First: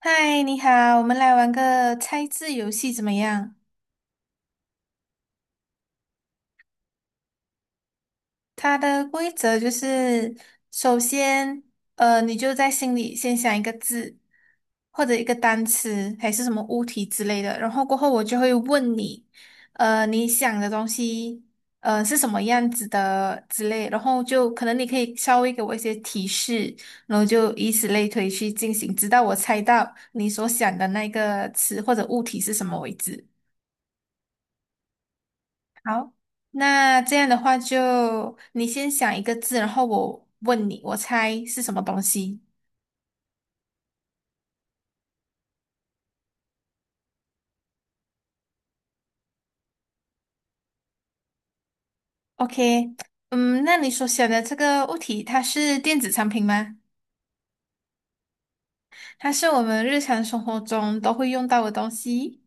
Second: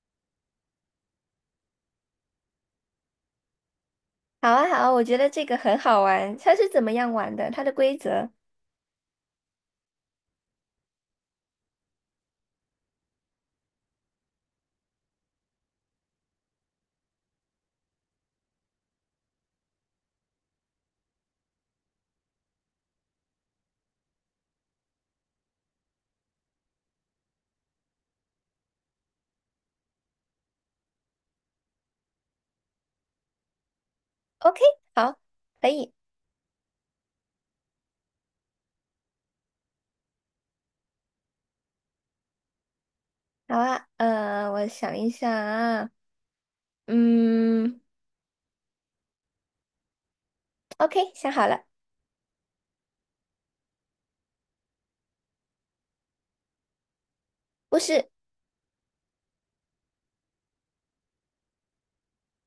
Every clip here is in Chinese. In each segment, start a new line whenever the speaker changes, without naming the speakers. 嗨，你好，我们来玩个猜字游戏怎么样？
好啊，好啊，我觉得这个很好玩。它是怎么样玩的？它的规则
它的规则就是，首先，你就在心里先想一个字，或者一个单词，还是什么物体之类的，然后过后我就会问你，你想的东西，是什么样子的之类，然后就可能你可以稍微给我一些提示，然后就以此类推去进行，直到我猜到你所想的那个词或者物体是什么为止。
？OK，好，可以，
好，那这样的话就你先想一个字，然后我问你，我猜是什么东西。
好啊。我想一下，啊，嗯，OK，想好了，
OK，嗯，那你所选的这个物体，它是电子产品吗？
不是，
它是我们日常生活中都会用到的东西。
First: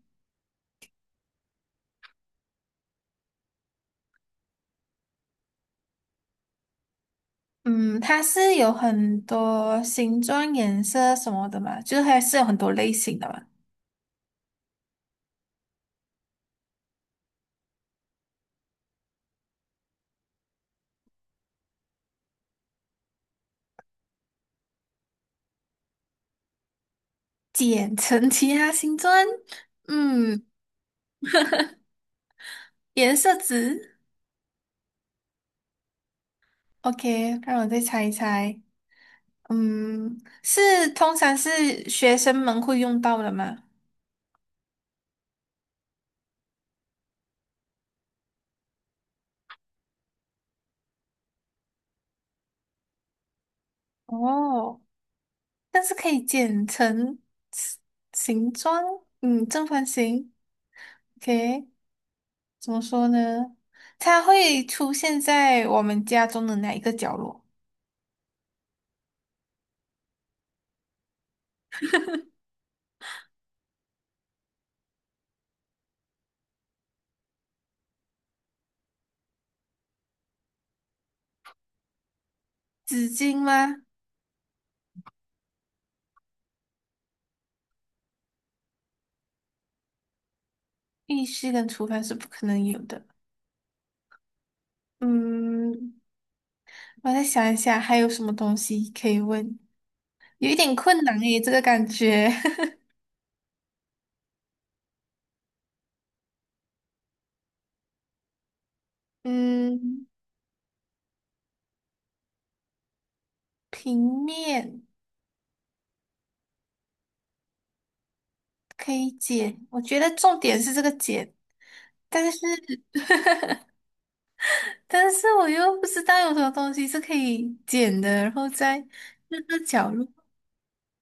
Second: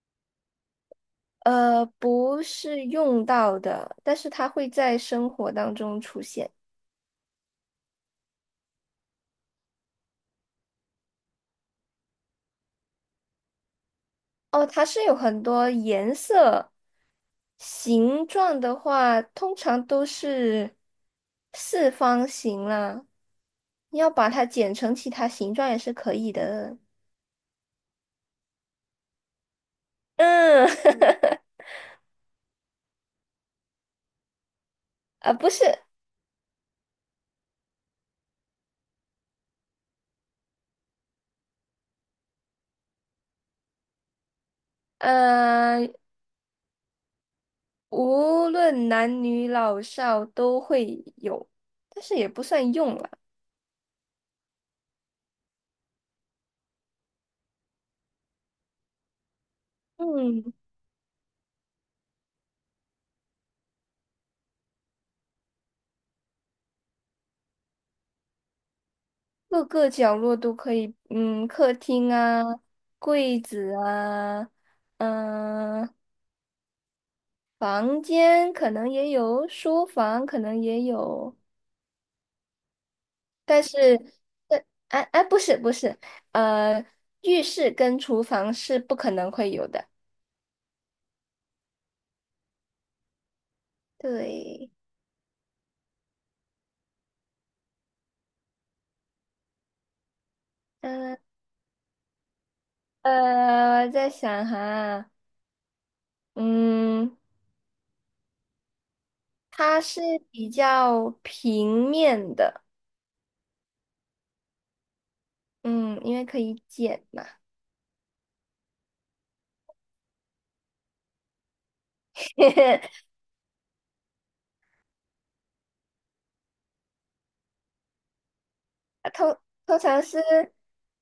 不是用到的，但是它会在生活当中出现。
嗯，它是有很多形状、颜色什么的嘛，就是还是有很多类型的嘛。
哦，它是有很多颜色、形状的话，通常都是四方形啦。你要把它剪成其他形状也是可以的。
简称其他形状，嗯，
嗯，
颜色值。
啊，不是，
OK，让我再猜一猜。嗯，是通常是学生们会用到的吗？
呃，无论男女老少都会有，但是也不算用了。
哦，但是可以剪成形形状，嗯，正方形。
嗯，
OK，怎么说呢？它会出现在我们家中的哪一个角落？
各个角落都可以，嗯，客厅啊，柜子啊，嗯、房间可能也有，书房可能也有，
纸巾
但
吗？
是，但，哎哎，不是不是，呃，浴室跟厨房是不可能会有的。
浴室跟厨房是不可能有的。
对，
嗯，我再想一想，还有什么东西可以问？有一点困难诶，这个感觉。
我在想哈，嗯，它是
嗯，
比较平面的，
平面。
嗯，因为可以剪嘛，
可以剪，我觉得重点是这个剪，但是 我又不知道有什么东西是可以剪的，然后在
通
那个
通
角
常
落
是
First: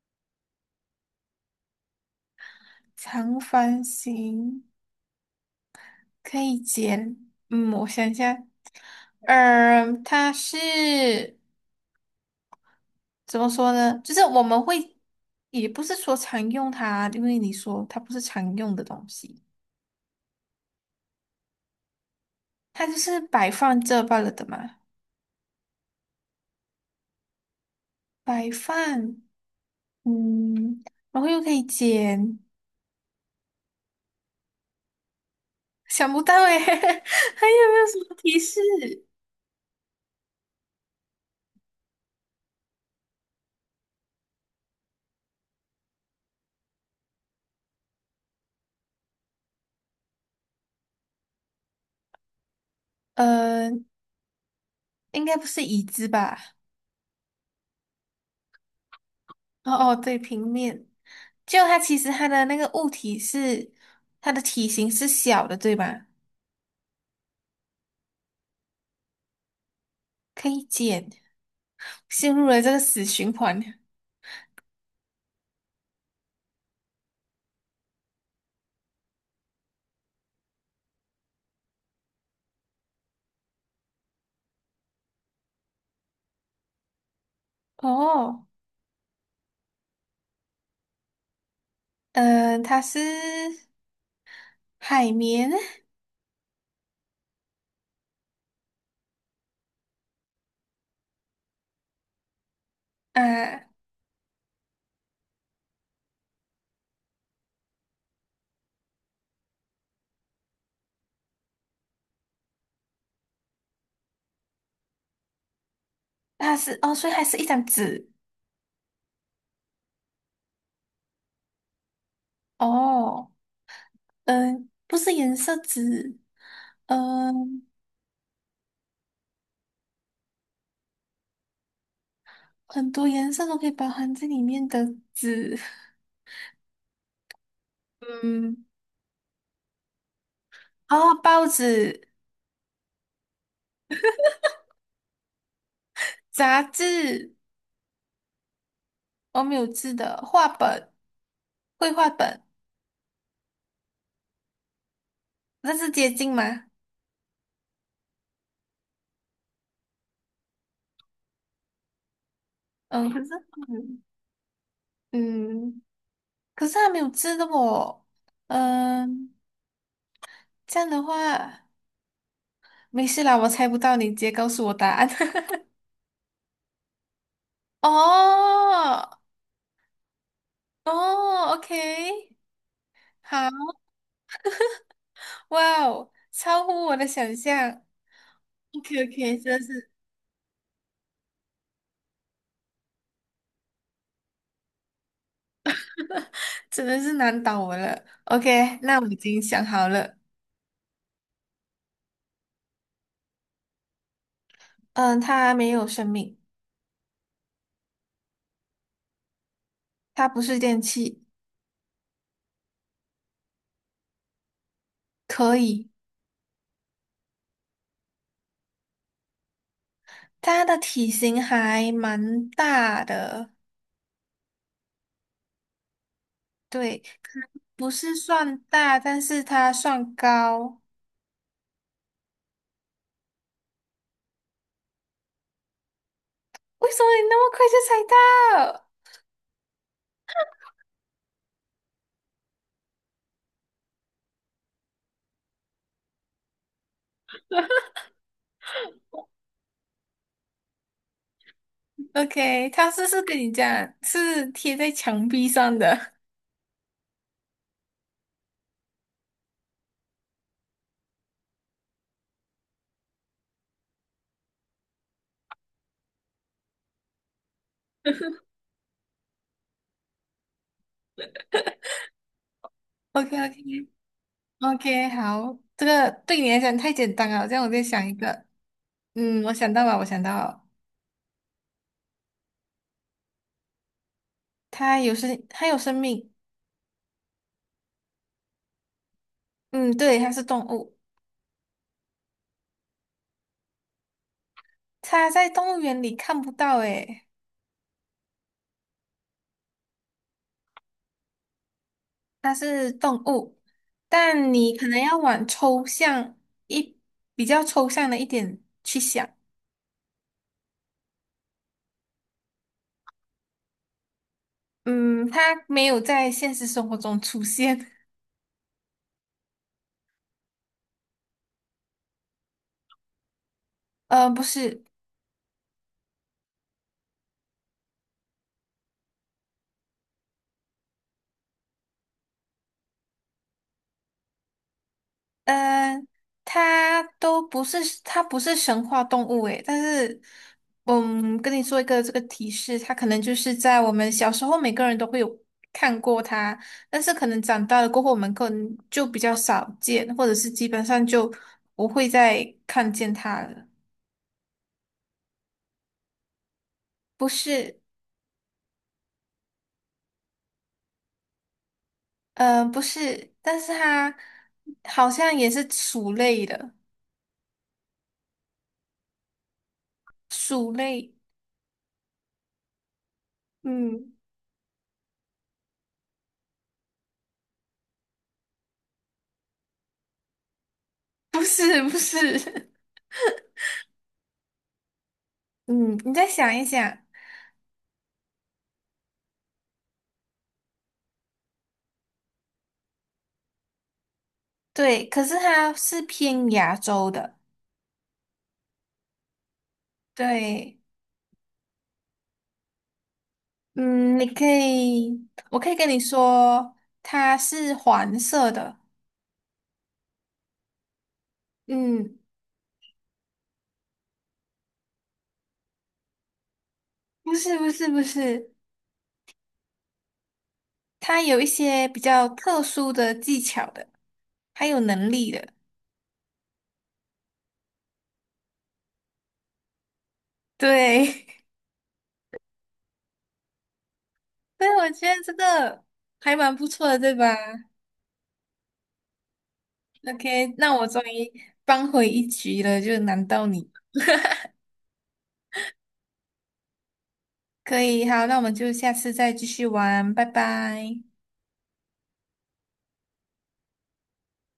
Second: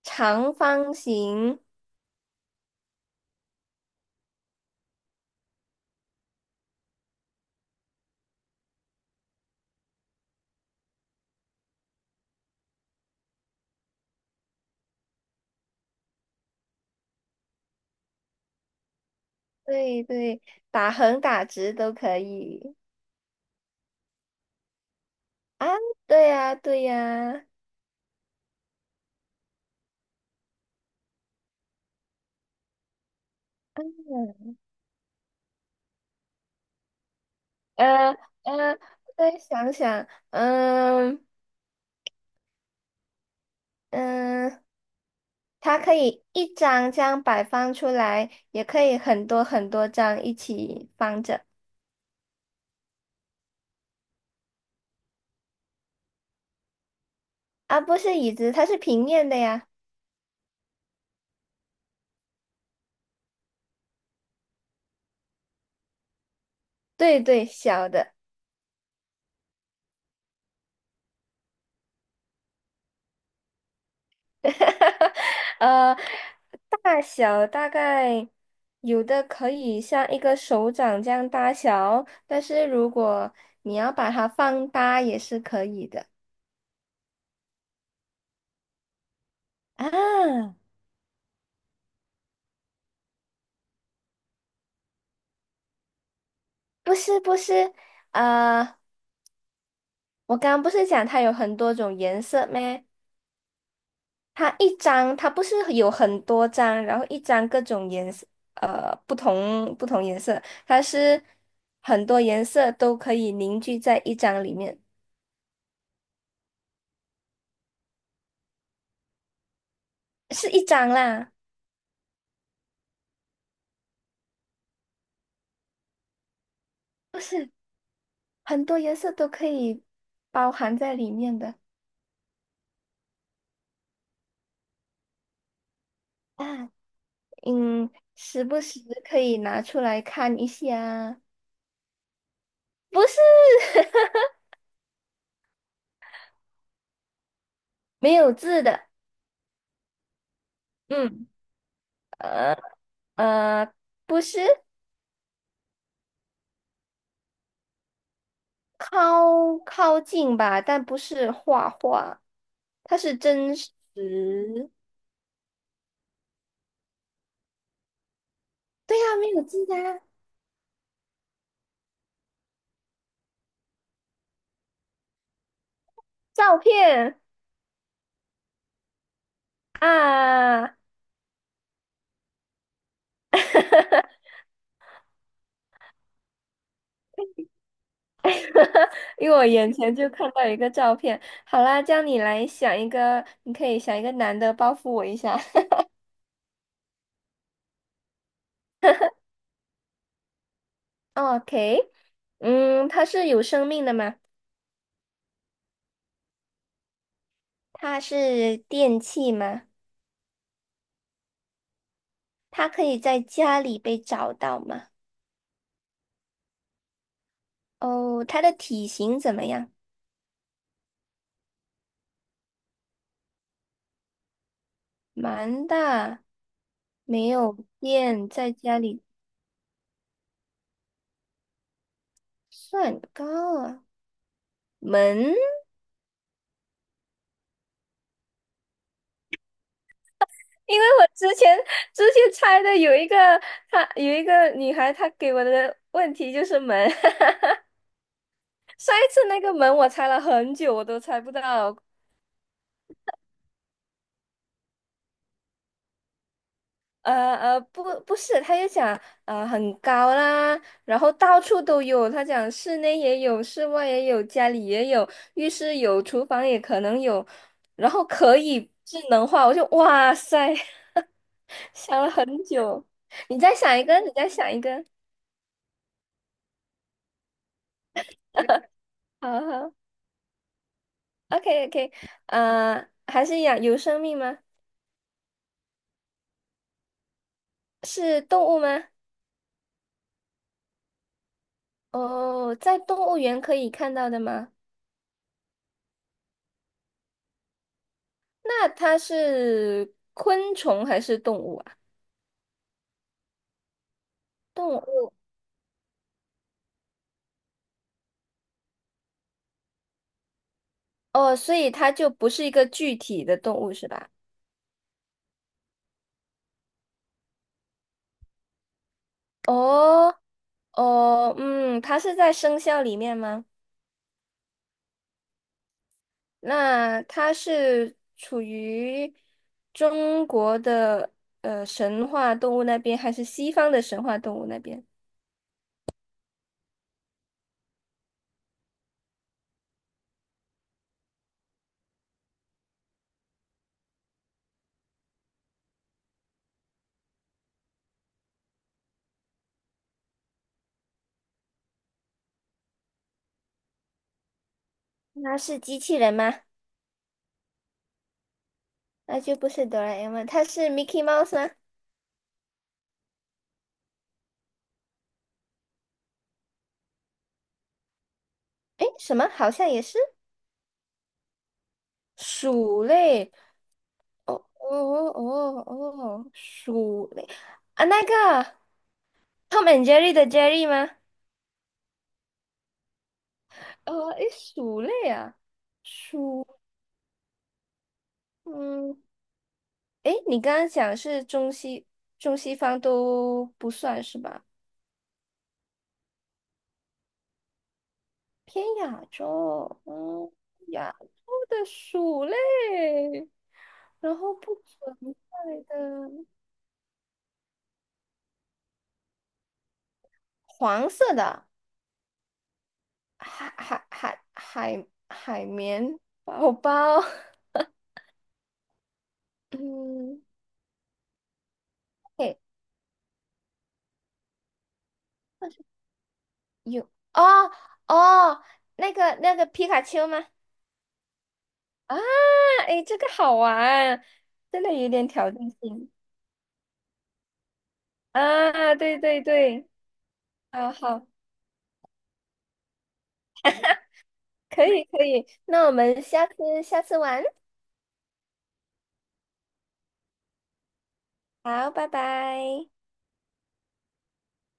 长方形，
长方形可以剪，嗯，我想一下，它是怎么说呢？就是我们会也不是说常用它，因为你说它不是常用的东西，
对对，打横打直都可以
它就是摆放这罢了的嘛，
啊，对呀对呀，
摆放，嗯，然后又可以剪。
嗯
想不到诶，还有没有什
呃
么提示？
呃，我再想想，嗯嗯，它可以一张这样摆放出来，也可以很多很多张一起放着。
呃，应该不是椅子吧？
啊，不是椅子，它是平面的呀。
哦哦，对，平面。就它其实它的那个物体是它的体型是小的，对吧？
对对，小的，
可以减，陷入了这个死循环。
呃，大小大概有的可以像一个手掌这样大小，但是如果你要把它放大也是可以的。
哦，
啊，
嗯、它是海绵
不是不是，呃，我刚刚不是讲它有很多种颜色吗？
啊，
它一张，它不是有很多张，然后一张各种颜色，不同颜色，它是很多颜色都可以凝聚在一张里面，
它是哦，所以它是一张纸
是一张啦，
哦，嗯、不是颜色纸，
不是
嗯、
很多颜色都可以包含在里面的
很多颜色都可以包含在里面的纸，
啊，嗯，时不
嗯。
时可以拿出来看一
哦，
下，
报纸、
不是
杂志，
没有字的，
我没有字的，画本、
嗯，
绘画本，
呃呃，不是。
那是接近吗？
靠近吧，但不是画画，它
嗯，
是
可是，
真实。
嗯，嗯可是它没有字的哦。
对呀、没
嗯，
有记啊，
这样的话，没事啦，我猜不到，你直接告诉我答案。
照片
哦，
啊，
哦，OK，好，哇哦，超乎我的想象。o k o
因
k
为我
真的
眼
是
前就看到一个照片。好啦，叫你来想一个，你可以想一个男的报复我一下。
难倒我了。OK，那我已经想好了。
OK，嗯，他是有生命的吗？
嗯，他没有生命。
他是电器吗？
它不是电器，
他可以在家里被找到吗？
可以。
哦，他的体型怎么样？
它的体型还蛮大的，
蛮大。
对，
没有
不是
变，在
算
家
大，
里
但是它算高。
算高啊。门，
为什么你那么快就猜到
因为我之前猜的有一个，她有一个女孩，她给我的问题就是门。上一次那个门我猜了很久，我都猜不到。
？OK，它是不是跟你讲是贴在墙壁上的
不是，她就讲很高啦，然后到处都有。她讲室内也有，室外也有，家里也有，浴室有，厨房也可能有，然后可以智能化。我就哇塞。想了很久，
o k
你
o
再
k
想一个，你再想一
o
个，
k 好，这个对你来讲太简单了，这样我再想一个。
好
嗯，我想
好
到了，我想到了
，OK OK，还是一样，有生命吗？
它有生，它有生命。
是动物吗？
嗯，对，它是动物。
哦，在动物园可以看到的吗？
它在动物园里看不到，诶。
那它是昆虫还是动物啊？
它是动物，但你
动
可能
物，
要往抽象一比较抽象的一点去想。
哦，所以它就不是一个具体的动物是吧？
嗯，它没有在现实生活中出现。
哦哦，嗯，它是在生肖里面吗？
不是，
那它是处于中国的神话动物那边，还是西方的神话动物那边？
呃，它都不是，它不是神话动物诶。但是，嗯，跟你说一个这个提示，它可能就是在我们小时候每个人都会有看过它，但是可能长大了过后，我们可能就比较少见，或者是基本上就不会再看见它了。
那是机器人吗？
不是，
那就不是哆啦 A 梦，它是 Mickey Mouse 吗？
嗯，不是，但是它好像也是鼠类的，
诶，什么？好像也是
鼠类，
鼠类。
嗯，
哦哦哦哦，哦，鼠类啊，那个 Tom and Jerry 的 Jerry 吗？
不是，不是，
诶，鼠类啊，
嗯，你再
鼠，
想一想，
嗯。诶，你刚刚讲是中西方都不算是吧？
对，可是它是偏亚洲的，
偏亚洲，嗯，
对，
亚洲的鼠类，然
嗯，你
后
可
不存
以，
在
我可以跟你
的
说，它是黄色的，
黄色的
嗯，
海绵宝宝，
不是，不是，不是，
嗯，
它有一些比较
对，
特殊的技巧的，还有能力的，
有哦哦，那个皮卡丘吗？
对。
啊，诶，这个好玩，真
对，
的有
我
点
觉得
挑
这
战
个
性
还蛮不错的，对吧
啊！对对对。
？OK，
啊，
那我终
好，
于扳回一局了，就难到你。
可以可以，那我们下次玩，
可以，好，那我们就下次再继续玩，拜拜。
好，拜拜。